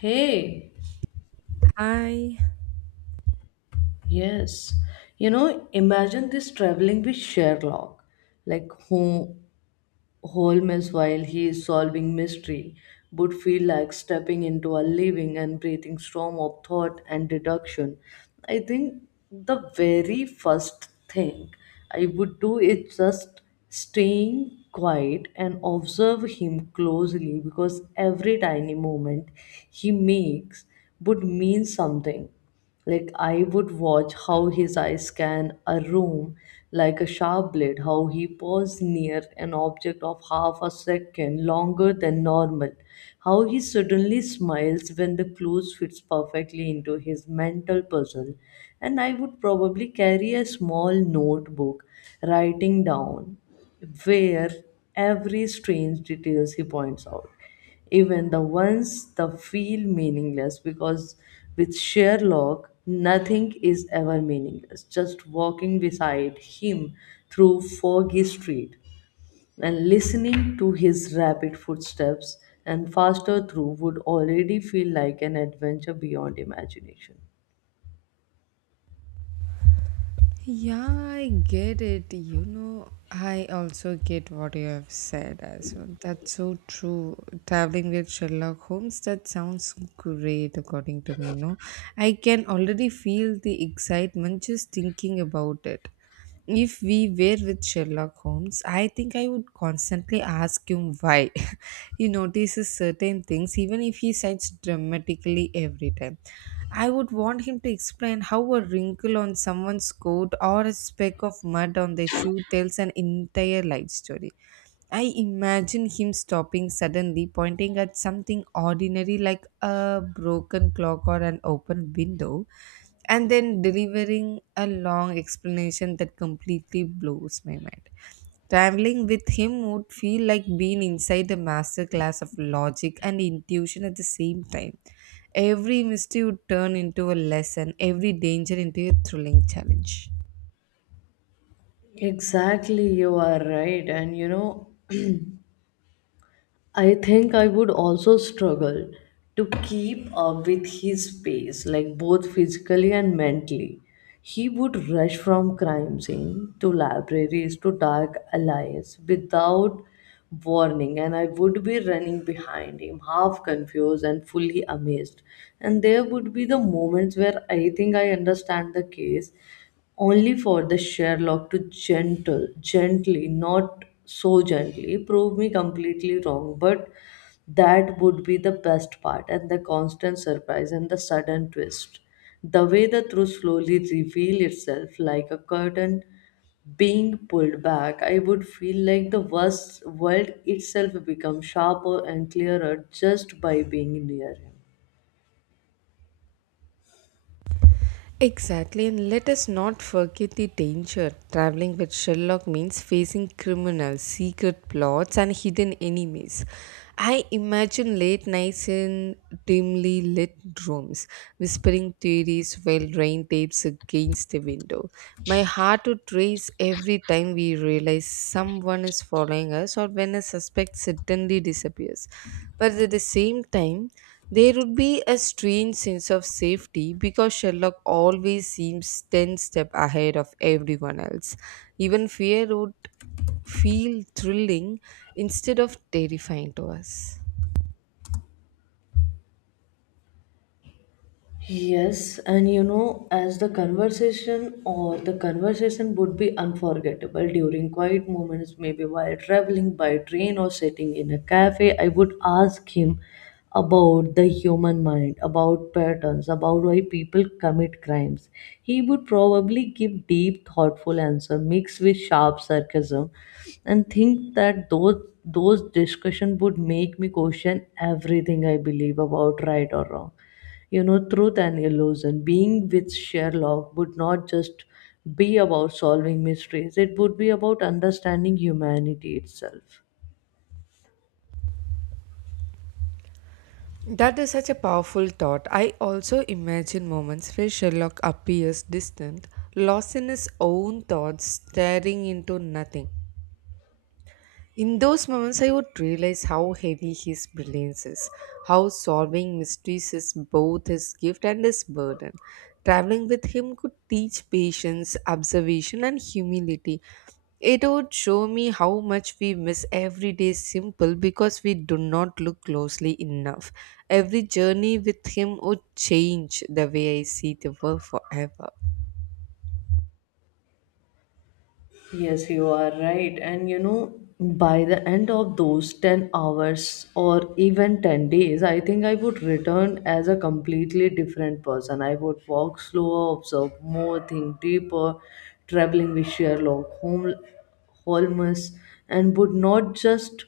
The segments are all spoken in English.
Hey, I, yes. Imagine this traveling with Sherlock, like who Holmes while he is solving mystery, would feel like stepping into a living and breathing storm of thought and deduction. I think the very first thing I would do is just staying quiet and observe him closely, because every tiny movement he makes would mean something. Like, I would watch how his eyes scan a room like a sharp blade, how he paused near an object of half a second longer than normal, how he suddenly smiles when the clues fits perfectly into his mental puzzle. And I would probably carry a small notebook, writing down where every strange details he points out, even the ones that feel meaningless, because with Sherlock nothing is ever meaningless. Just walking beside him through foggy street and listening to his rapid footsteps and faster through would already feel like an adventure beyond imagination. yeah, I get it. I also get what you have said as well. That's so true. Traveling with Sherlock Holmes, that sounds great according to me, no? I can already feel the excitement just thinking about it. If we were with Sherlock Holmes, I think I would constantly ask him why. He notices certain things, even if he cites dramatically every time. I would want him to explain how a wrinkle on someone's coat or a speck of mud on their shoe tells an entire life story. I imagine him stopping suddenly, pointing at something ordinary like a broken clock or an open window, and then delivering a long explanation that completely blows my mind. Traveling with him would feel like being inside a master class of logic and intuition at the same time. Every mystery would turn into a lesson, every danger into a thrilling challenge. Exactly, you are right. And I think I would also struggle to keep up with his pace, like both physically and mentally. He would rush from crime scene to libraries to dark alleys without warning, and I would be running behind him, half confused and fully amazed. And there would be the moments where I think I understand the case, only for the Sherlock to gently, not so gently, prove me completely wrong. But that would be the best part, and the constant surprise and the sudden twist. The way the truth slowly reveal itself like a curtain being pulled back, I would feel like the worst world itself becomes sharper and clearer just by being near him. Exactly, and let us not forget the danger. Traveling with Sherlock means facing criminals, secret plots, and hidden enemies. I imagine late nights in dimly lit rooms, whispering theories while rain tapes against the window. My heart would race every time we realize someone is following us or when a suspect suddenly disappears. But at the same time, there would be a strange sense of safety because Sherlock always seems 10 steps ahead of everyone else. Even fear would feel thrilling instead of terrifying to us. Yes, and as the conversation would be unforgettable during quiet moments, maybe while traveling by train or sitting in a cafe, I would ask him about the human mind, about patterns, about why people commit crimes. He would probably give deep, thoughtful answer mixed with sharp sarcasm, and think that those discussion would make me question everything I believe about right or wrong, truth and illusion. Being with Sherlock would not just be about solving mysteries, it would be about understanding humanity itself. That is such a powerful thought. I also imagine moments where Sherlock appears distant, lost in his own thoughts, staring into nothing. In those moments, I would realize how heavy his brilliance is, how solving mysteries is both his gift and his burden. Traveling with him could teach patience, observation, and humility. It would show me how much we miss every day simple because we do not look closely enough. Every journey with him would change the way I see the world forever. Yes, you are right. And by the end of those 10 hours or even 10 days, I think I would return as a completely different person. I would walk slower, observe more, think deeper. Traveling with Sherlock Holmes, and would not just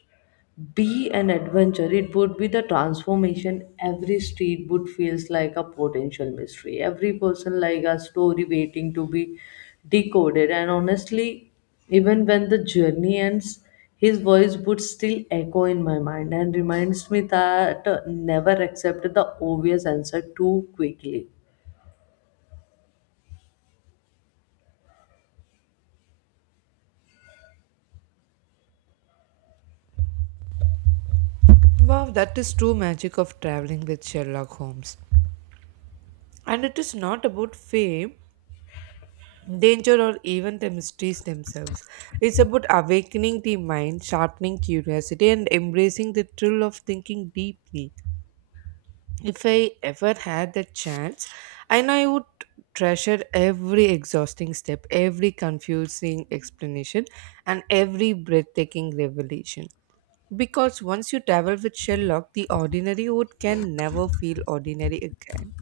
be an adventure, it would be the transformation. Every street would feels like a potential mystery, every person like a story waiting to be decoded. And honestly, even when the journey ends, his voice would still echo in my mind and reminds me that, never accept the obvious answer too quickly. Wow, that is true magic of traveling with Sherlock Holmes. And it is not about fame, danger or even the mysteries themselves. It's about awakening the mind, sharpening curiosity, and embracing the thrill of thinking deeply. If I ever had the chance, I know I would treasure every exhausting step, every confusing explanation, and every breathtaking revelation. Because once you travel with Sherlock, the ordinary wood can never feel ordinary again.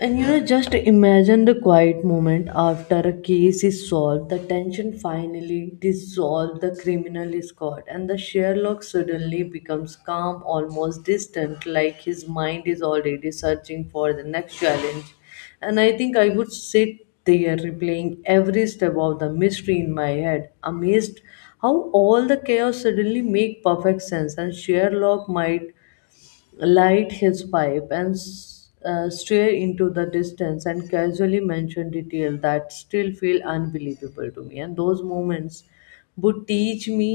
And just imagine the quiet moment after a case is solved, the tension finally dissolves, the criminal is caught, and the Sherlock suddenly becomes calm, almost distant, like his mind is already searching for the next challenge. And I think I would sit there replaying every step of the mystery in my head, amazed how all the chaos suddenly make perfect sense. And Sherlock might light his pipe and stare into the distance and casually mention detail that still feel unbelievable to me. And those moments would teach me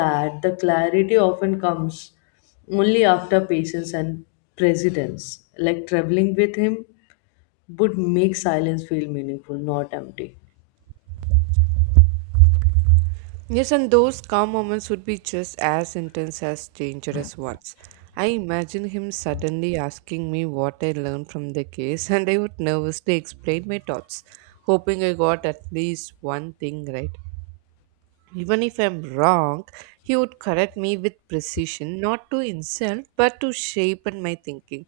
that the clarity often comes only after patience and precedence. Like, traveling with him would make silence feel meaningful, not empty. Yes, and those calm moments would be just as intense as dangerous ones. I imagine him suddenly asking me what I learned from the case, and I would nervously explain my thoughts, hoping I got at least one thing right. Even if I'm wrong, he would correct me with precision, not to insult, but to shape in my thinking.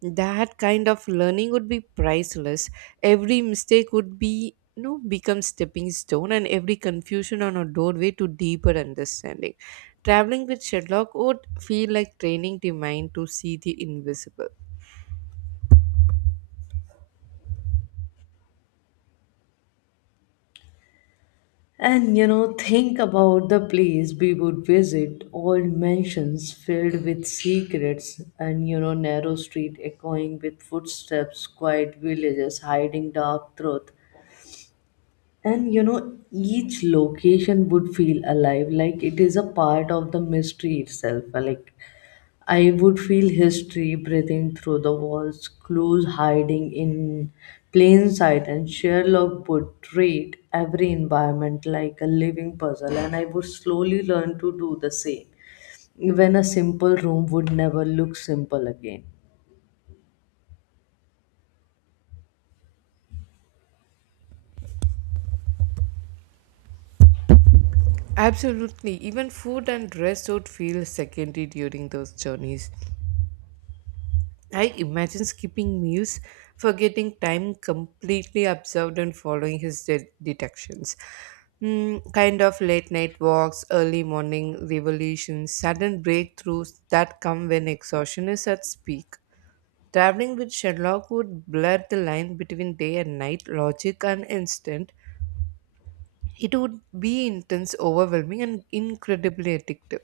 That kind of learning would be priceless. Every mistake would be become stepping stone and every confusion on a doorway to deeper understanding. Traveling with Sherlock would feel like training the mind to see the invisible. And think about the place we would visit, old mansions filled with secrets, and narrow street echoing with footsteps, quiet villages hiding dark truth. And each location would feel alive, like it is a part of the mystery itself. Like, I would feel history breathing through the walls, clues hiding in plain sight, and Sherlock would treat every environment like a living puzzle, and I would slowly learn to do the same. Even a simple room would never look simple again. Absolutely. Even food and rest would feel secondary during those journeys. I imagine skipping meals, forgetting time completely observed and following his detections. Kind of late night walks, early morning revelations, sudden breakthroughs that come when exhaustion is at peak. Traveling with Sherlock would blur the line between day and night, logic and instinct. It would be intense, overwhelming, and incredibly addictive.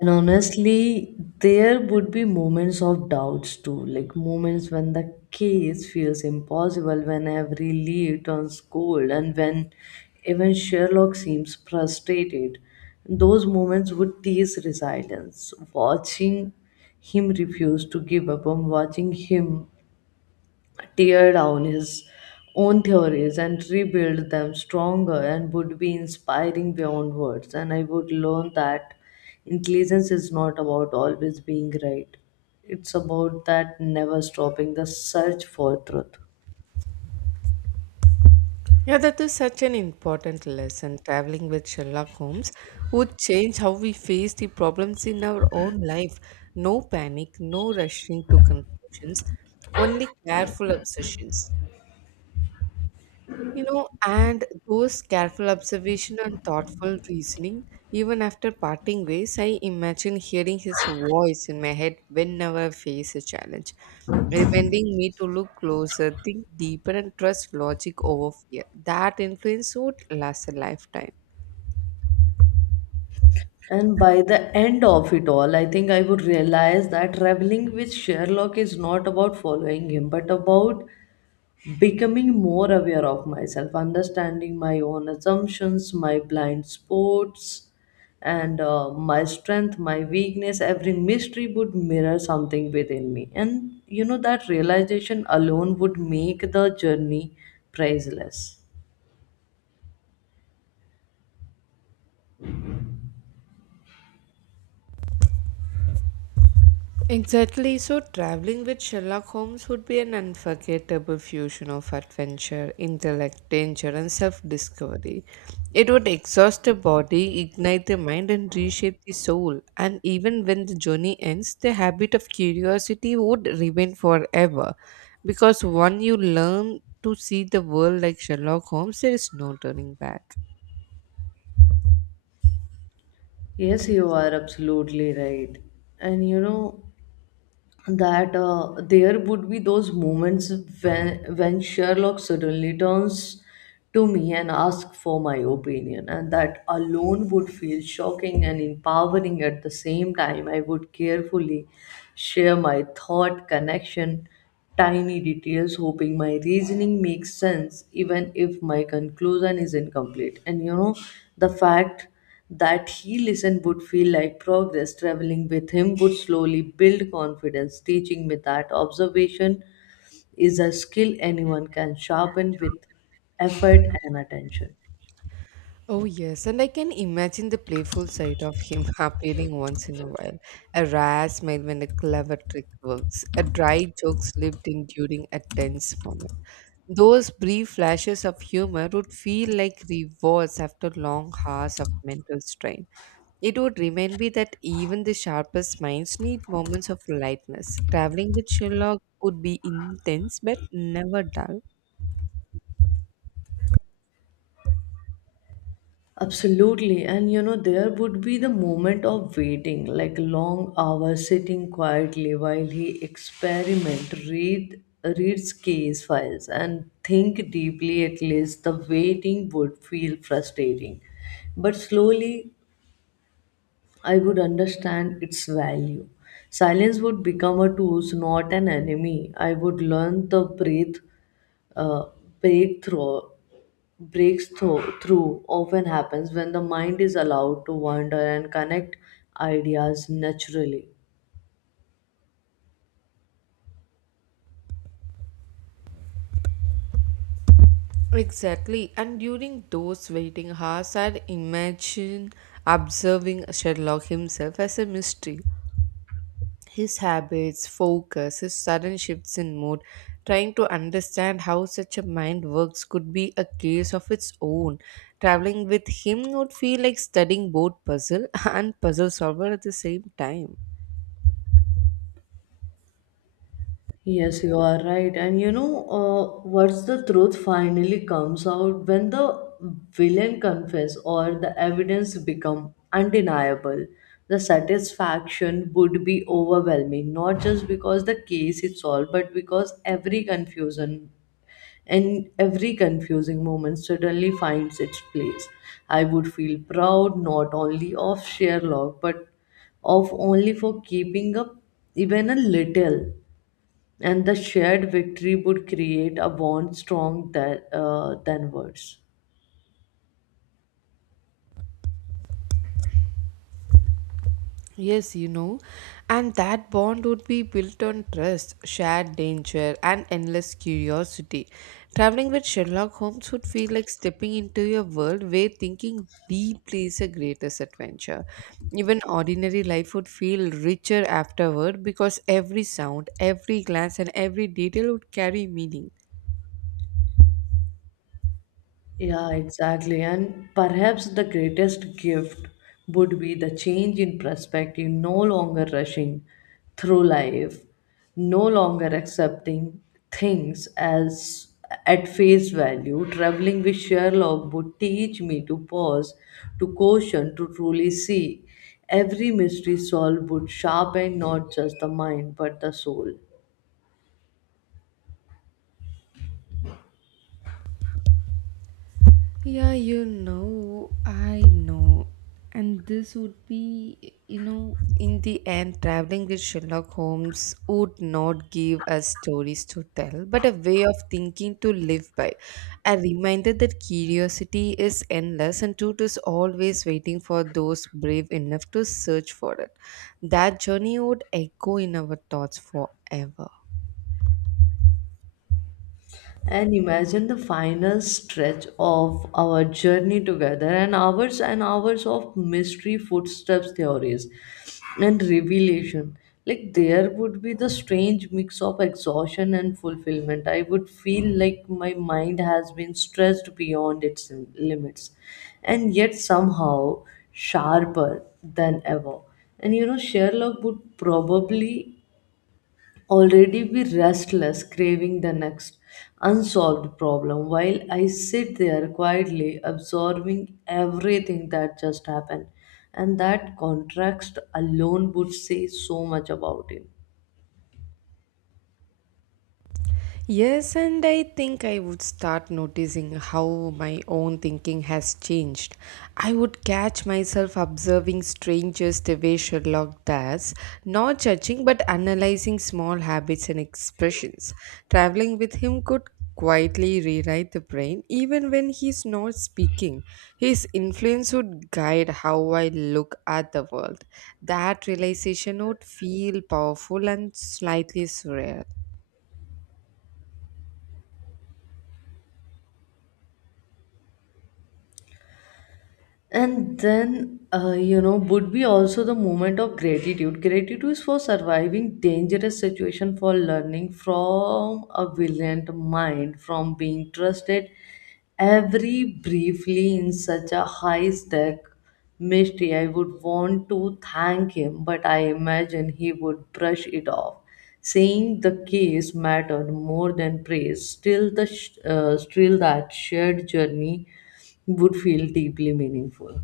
And honestly, there would be moments of doubts too, like moments when the case feels impossible, when every lead turns cold, and when even Sherlock seems frustrated. Those moments would tease resilience. Watching him refuse to give up, and watching him tear down his own theories and rebuild them stronger and would be inspiring beyond words. And I would learn that intelligence is not about always being right, it's about that never stopping the search for truth. Yeah, that is such an important lesson. Traveling with Sherlock Holmes would change how we face the problems in our own life. No panic, no rushing to conclusions, only careful obsessions. And those careful observation and thoughtful reasoning, even after parting ways, I imagine hearing his voice in my head whenever I face a challenge, reminding me to look closer, think deeper, and trust logic over fear. That influence would last a lifetime. And by the end of it all, I think I would realize that traveling with Sherlock is not about following him, but about becoming more aware of myself, understanding my own assumptions, my blind spots, and my strength, my weakness. Every mystery would mirror something within me. And that realization alone would make the journey priceless. Exactly. So, traveling with Sherlock Holmes would be an unforgettable fusion of adventure, intellect, danger, and self discovery. It would exhaust the body, ignite the mind, and reshape the soul. And even when the journey ends, the habit of curiosity would remain forever. Because when you learn to see the world like Sherlock Holmes, there is no turning back. Yes, you are absolutely right. And that there would be those moments when Sherlock suddenly turns to me and asks for my opinion, and that alone would feel shocking and empowering at the same time. I would carefully share my thought connection tiny details, hoping my reasoning makes sense, even if my conclusion is incomplete. And the fact that he listened would feel like progress. Traveling with him would slowly build confidence, teaching me that observation is a skill anyone can sharpen with effort and attention. Oh, yes, and I can imagine the playful side of him appearing once in a while. A rare smile when a clever trick works, a dry joke slipped in during a tense moment. Those brief flashes of humor would feel like rewards after long hours of mental strain. It would remind me that even the sharpest minds need moments of lightness. Traveling with Sherlock would be intense but never dull. Absolutely. And there would be the moment of waiting, like long hours sitting quietly while he experiment, reads case files and think deeply. At least the waiting would feel frustrating. But slowly I would understand its value. Silence would become a tool, not an enemy. I would learn the breath, uh, breakthrough, breaks through, through often happens when the mind is allowed to wander and connect ideas naturally. Exactly. And during those waiting hours, I'd imagine observing Sherlock himself as a mystery. His habits, focus, his sudden shifts in mood, trying to understand how such a mind works could be a case of its own. Traveling with him would feel like studying both puzzle and puzzle solver at the same time. Yes, you are right. And what's the truth finally comes out when the villain confess or the evidence become undeniable. The satisfaction would be overwhelming, not just because the case is solved, but because every confusion and every confusing moment suddenly finds its place. I would feel proud not only of Sherlock, but of only for keeping up even a little. And the shared victory would create a bond strong that, than words. Yes, and that bond would be built on trust, shared danger, and endless curiosity. Traveling with Sherlock Holmes would feel like stepping into a world where thinking deeply is the greatest adventure. Even ordinary life would feel richer afterward because every sound, every glance, and every detail would carry meaning. Yeah, exactly. And perhaps the greatest gift would be the change in perspective, no longer rushing through life, no longer accepting things as at face value. Traveling with Sherlock would teach me to pause, to caution, to truly see. Every mystery solved would sharpen not just the mind but the soul. Yeah, I know. And this would be, in the end, traveling with Sherlock Holmes would not give us stories to tell, but a way of thinking to live by. A reminder that curiosity is endless and truth is always waiting for those brave enough to search for it. That journey would echo in our thoughts forever. And imagine the final stretch of our journey together, and hours of mystery footsteps theories and revelation. Like, there would be the strange mix of exhaustion and fulfillment. I would feel like my mind has been stretched beyond its limits, and yet somehow sharper than ever. And Sherlock would probably already be restless, craving the next unsolved problem, while I sit there quietly absorbing everything that just happened. And that contrast alone would say so much about him. Yes, and I think I would start noticing how my own thinking has changed. I would catch myself observing strangers the way Sherlock does, not judging but analyzing small habits and expressions. Traveling with him could quietly rewrite the brain even when he's not speaking. His influence would guide how I look at the world. That realization would feel powerful and slightly surreal. And then, would be also the moment of gratitude. Gratitude is for surviving dangerous situation, for learning from a brilliant mind, from being trusted every briefly in such a high stack mystery. I would want to thank him, but I imagine he would brush it off, saying the case mattered more than praise. Still, that shared journey would feel deeply meaningful.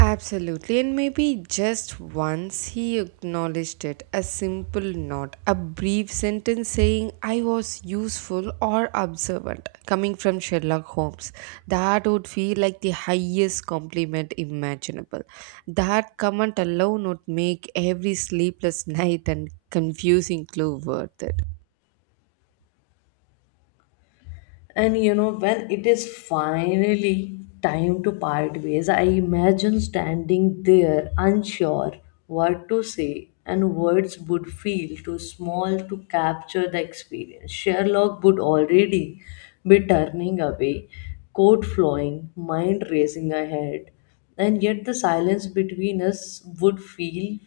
Absolutely, and maybe just once he acknowledged it. A simple nod, a brief sentence saying, I was useful or observant, coming from Sherlock Holmes. That would feel like the highest compliment imaginable. That comment alone would make every sleepless night and confusing clue worth it. And when it is finally time to part ways, I imagine standing there unsure what to say, and words would feel too small to capture the experience. Sherlock would already be turning away, coat flowing, mind racing ahead, and yet the silence between us would feel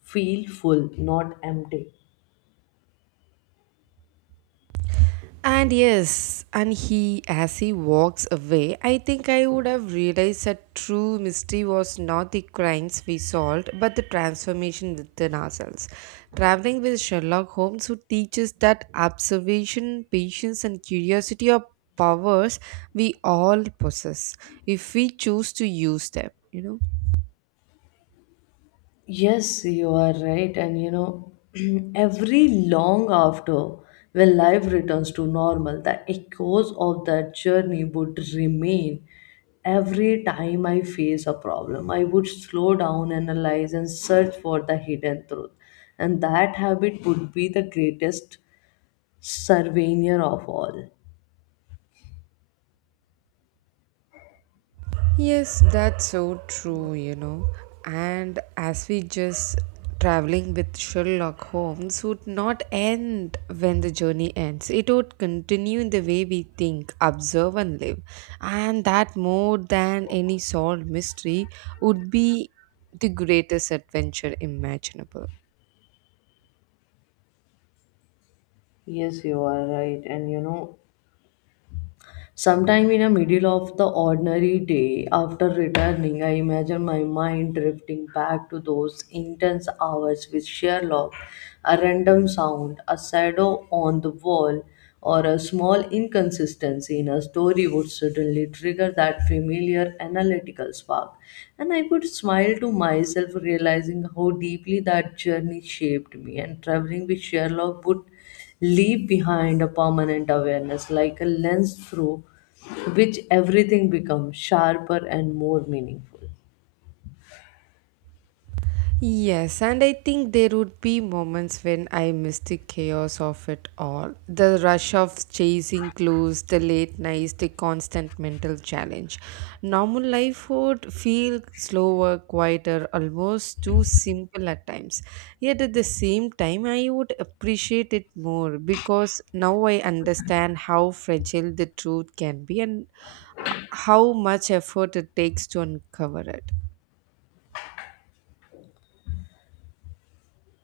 feel full, not empty. And yes, as he walks away, I think I would have realized that true mystery was not the crimes we solved, but the transformation within ourselves. Traveling with Sherlock Holmes, who teaches that observation, patience, and curiosity are powers we all possess if we choose to use them. Yes, you are right. And every long after, when life returns to normal, the echoes of that journey would remain. Every time I face a problem, I would slow down, analyze, and search for the hidden truth. And that habit would be the greatest surveyor of all. Yes, that's so true. And as we just traveling with Sherlock Holmes would not end when the journey ends. It would continue in the way we think, observe, and live. And that more than any solved mystery would be the greatest adventure imaginable. Yes, you are right. And sometime in the middle of the ordinary day, after returning, I imagine my mind drifting back to those intense hours with Sherlock, a random sound, a shadow on the wall, or a small inconsistency in a story would suddenly trigger that familiar analytical spark. And I would smile to myself, realizing how deeply that journey shaped me, and traveling with Sherlock would leave behind a permanent awareness, like a lens through which everything becomes sharper and more meaningful. Yes, and I think there would be moments when I miss the chaos of it all. The rush of chasing clues, the late nights, the constant mental challenge. Normal life would feel slower, quieter, almost too simple at times. Yet at the same time, I would appreciate it more because now I understand how fragile the truth can be and how much effort it takes to uncover it.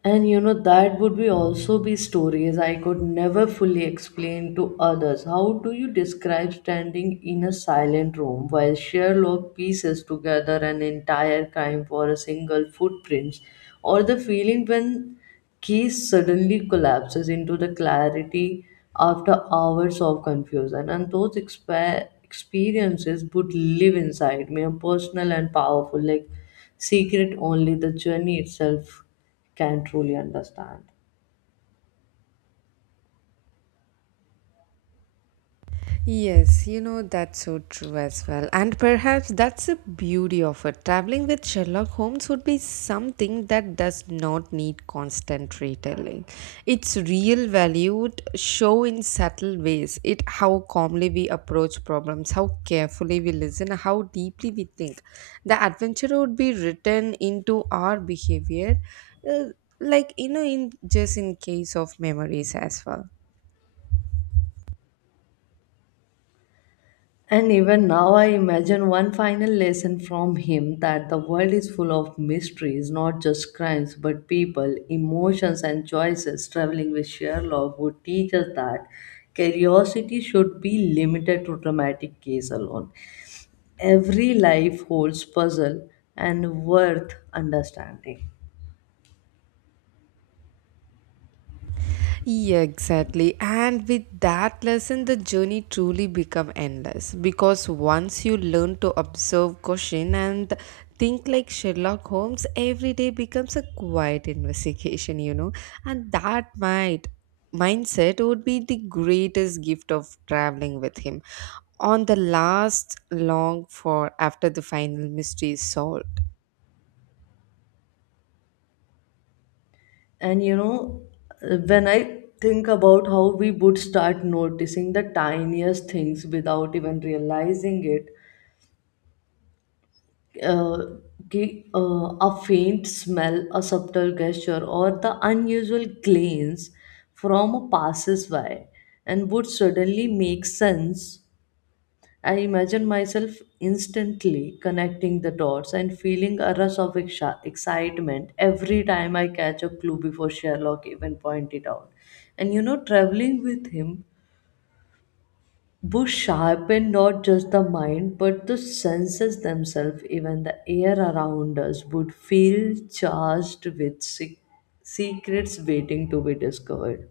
And that would be also be stories I could never fully explain to others. How do you describe standing in a silent room while Sherlock pieces together an entire crime for a single footprint, or the feeling when case suddenly collapses into the clarity after hours of confusion? And those experiences would live inside me, a personal and powerful, like secret only the journey itself can truly understand. Yes, that's so true as well. And perhaps that's the beauty of it. Traveling with Sherlock Holmes would be something that does not need constant retelling. Its real value would show in subtle ways. It how calmly we approach problems, how carefully we listen, how deeply we think. The adventure would be written into our behavior, uh, like in just in case of memories as well. And even now, I imagine one final lesson from him that the world is full of mysteries, not just crimes, but people, emotions, and choices. Traveling with Sherlock would teach us that curiosity should be limited to dramatic case alone. Every life holds puzzle and worth understanding. Yeah, exactly. And with that lesson, the journey truly become endless because once you learn to observe, question, and think like Sherlock Holmes, every day becomes a quiet investigation. And that might mindset would be the greatest gift of traveling with him on the last long for after the final mystery is solved. And you know, when I think about how we would start noticing the tiniest things without even realizing it, uh, a faint smell, a subtle gesture, or the unusual glance from a passersby, and would suddenly make sense. I imagine myself instantly connecting the dots and feeling a rush of excitement every time I catch a clue before Sherlock even point it out. And you know, traveling with him would sharpen not just the mind but the senses themselves. Even the air around us would feel charged with secrets waiting to be discovered.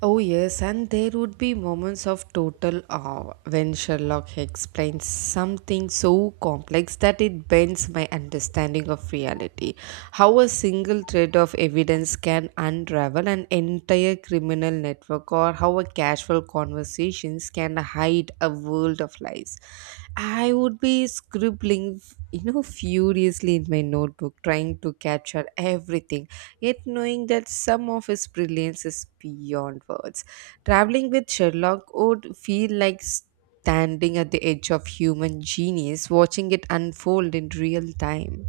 Oh, yes, and there would be moments of total awe when Sherlock explains something so complex that it bends my understanding of reality. How a single thread of evidence can unravel an entire criminal network, or how a casual conversations can hide a world of lies. I would be scribbling, furiously in my notebook, trying to capture everything, yet knowing that some of his brilliance is beyond words. Traveling with Sherlock would feel like standing at the edge of human genius, watching it unfold in real time.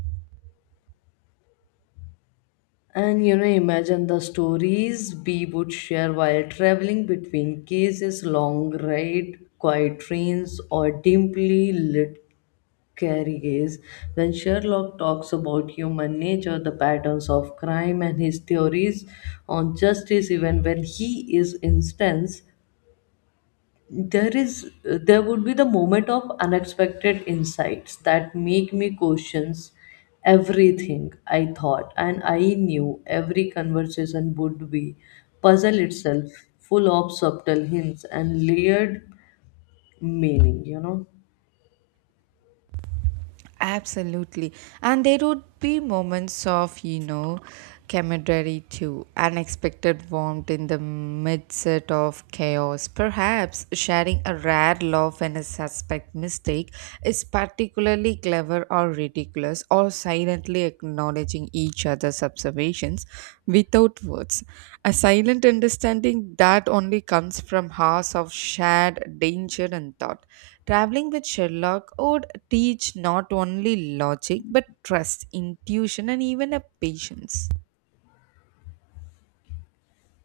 And you know, imagine the stories we would share while traveling between cases, long ride, quiet trains, or dimly lit carriages. When Sherlock talks about human nature, the patterns of crime, and his theories on justice, even when he is instance, there would be the moment of unexpected insights that make me questions everything I thought and I knew. Every conversation would be puzzle itself, full of subtle hints and layered meaning, you know. Absolutely. And there would be moments of, camaraderie too, unexpected warmth in the midst of chaos. Perhaps sharing a rare laugh and a suspect mistake is particularly clever or ridiculous, or silently acknowledging each other's observations without words. A silent understanding that only comes from hours of shared danger and thought. Traveling with Sherlock would teach not only logic but trust, intuition, and even a patience.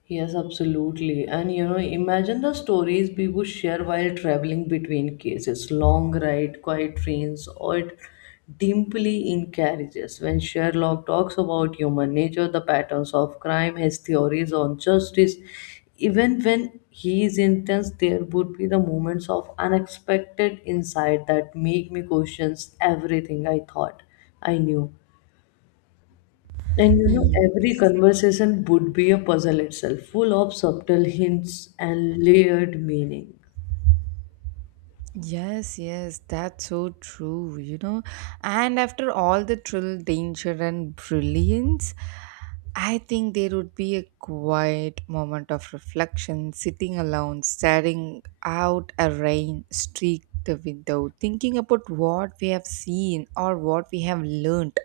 Yes, absolutely. And you know, imagine the stories we would share while traveling between cases, long ride, quiet trains, or dimly in carriages. When Sherlock talks about human nature, the patterns of crime, his theories on justice, even when he is intense, there would be the moments of unexpected insight that make me question everything I thought I knew. And you know, every Yes. conversation would be a puzzle itself, full of subtle hints and layered meaning. Yes, yes, that's so true. And after all the thrill, danger, and brilliance, I think there would be a quiet moment of reflection, sitting alone, staring out a rain streaked window, thinking about what we have seen or what we have learned.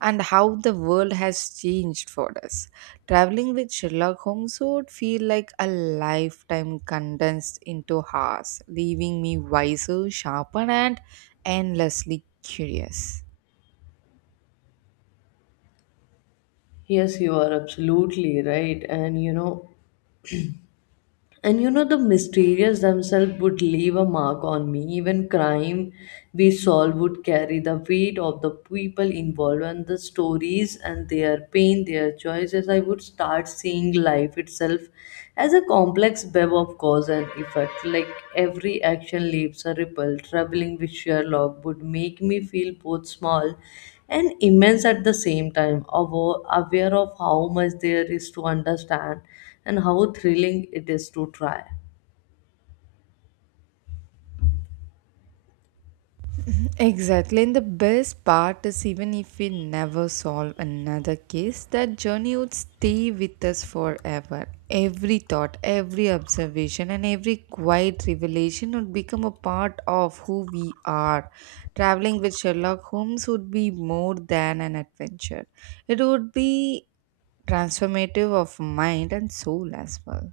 And how the world has changed for us. Traveling with Sherlock Holmes would feel like a lifetime condensed into hours, leaving me wiser, sharper, and endlessly curious. Yes, you are absolutely right. And you know, the mysterious themselves would leave a mark on me. Even crime we solve would carry the weight of the people involved and the stories and their pain, their choices. I would start seeing life itself as a complex web of cause and effect. Like every action leaves a ripple. Traveling with Sherlock would make me feel both small and immense at the same time, aware of how much there is to understand and how thrilling it is to try. Exactly, and the best part is even if we never solve another case, that journey would stay with us forever. Every thought, every observation, and every quiet revelation would become a part of who we are. Traveling with Sherlock Holmes would be more than an adventure, it would be transformative of mind and soul as well.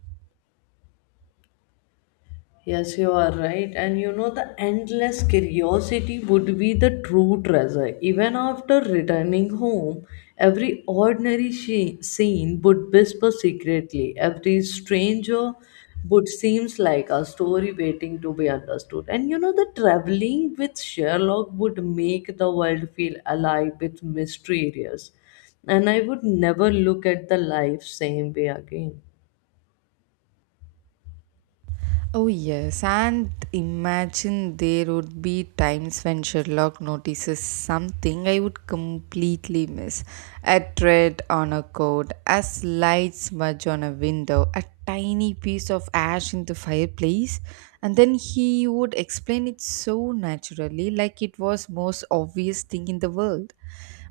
Yes, you are right. And you know, the endless curiosity would be the true treasure. Even after returning home, every ordinary scene would whisper secretly. Every stranger would seems like a story waiting to be understood. And you know, the traveling with Sherlock would make the world feel alive with mysterious. And I would never look at the life same way again. Oh, yes, and imagine there would be times when Sherlock notices something I would completely miss. A thread on a coat, a slight smudge on a window, a tiny piece of ash in the fireplace, and then he would explain it so naturally, like it was most obvious thing in the world.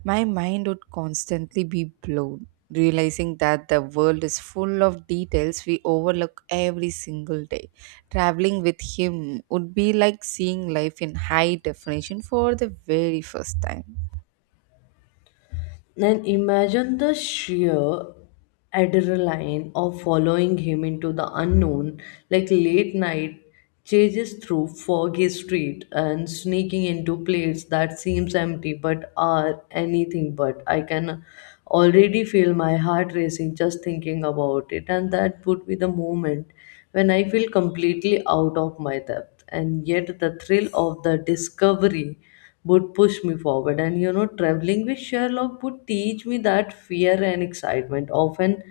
My mind would constantly be blown realizing that the world is full of details we overlook every single day. Traveling with him would be like seeing life in high definition for the very first time. Then imagine the sheer adrenaline of following him into the unknown, like late night chases through foggy street and sneaking into places that seems empty but are anything but. I can already feel my heart racing just thinking about it, and that would be the moment when I feel completely out of my depth. And yet, the thrill of the discovery would push me forward. And you know, traveling with Sherlock would teach me that fear and excitement often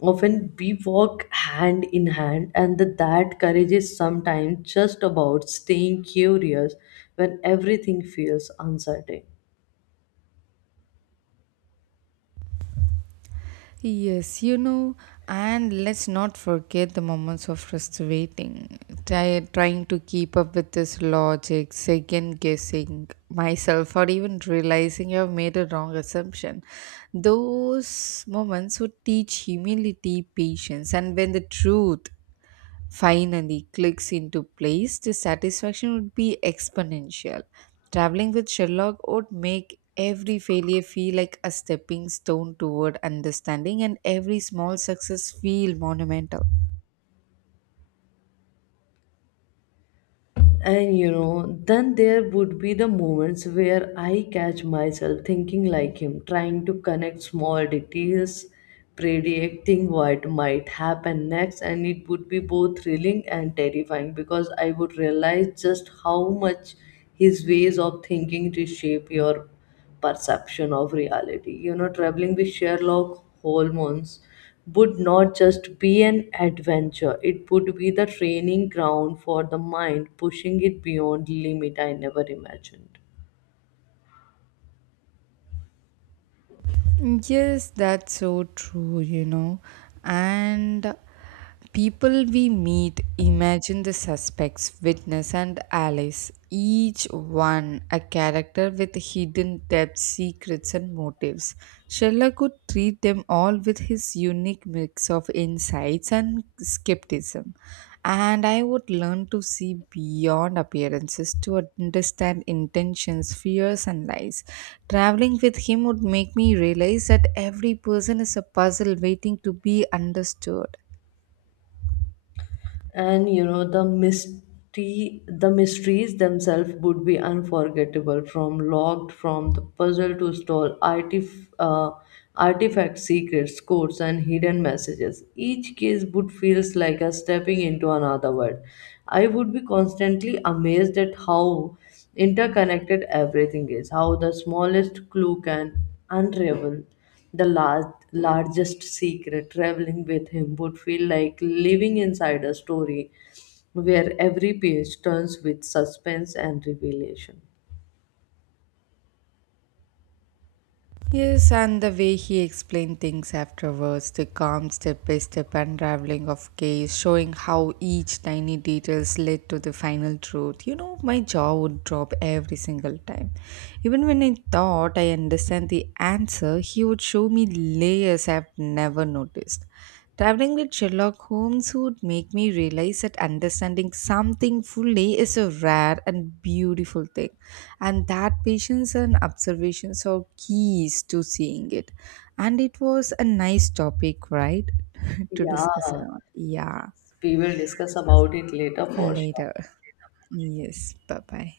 often we walk hand in hand, and that courage is sometimes just about staying curious when everything feels uncertain. Yes, and let's not forget the moments of just waiting, trying to keep up with this logic, second guessing myself, or even realizing I've made a wrong assumption. Those moments would teach humility, patience, and when the truth finally clicks into place, the satisfaction would be exponential. Traveling with Sherlock would make every failure feel like a stepping stone toward understanding and every small success feel monumental. And you know, then there would be the moments where I catch myself thinking like him, trying to connect small details, predicting what might happen next, and it would be both thrilling and terrifying because I would realize just how much his ways of thinking reshape your perception of reality. You know, traveling with Sherlock Holmes would not just be an adventure, it would be the training ground for the mind, pushing it beyond limit I never imagined. Yes, that's so true. And people we meet imagine the suspects, witness, and allies, each one a character with hidden depths, secrets, and motives. Sherlock could treat them all with his unique mix of insights and skepticism and I would learn to see beyond appearances to understand intentions, fears, and lies. Traveling with him would make me realize that every person is a puzzle waiting to be understood. And you know, the mysteries themselves would be unforgettable, from locked from the puzzle to stall artifact secrets, codes, and hidden messages. Each case would feels like a stepping into another world. I would be constantly amazed at how interconnected everything is, how the smallest clue can unravel the largest secret. Traveling with him would feel like living inside a story where every page turns with suspense and revelation. Yes, and the way he explained things afterwards, the calm step by step unraveling of case, showing how each tiny details led to the final truth. My jaw would drop every single time. Even when I thought I understand the answer, he would show me layers I've never noticed. Traveling with Sherlock Holmes would make me realize that understanding something fully is a rare and beautiful thing, and that patience and observations are keys to seeing it. And it was a nice topic, right? To discuss Yeah, around. Yeah, we will discuss about it later for sure. later. Yes, bye bye.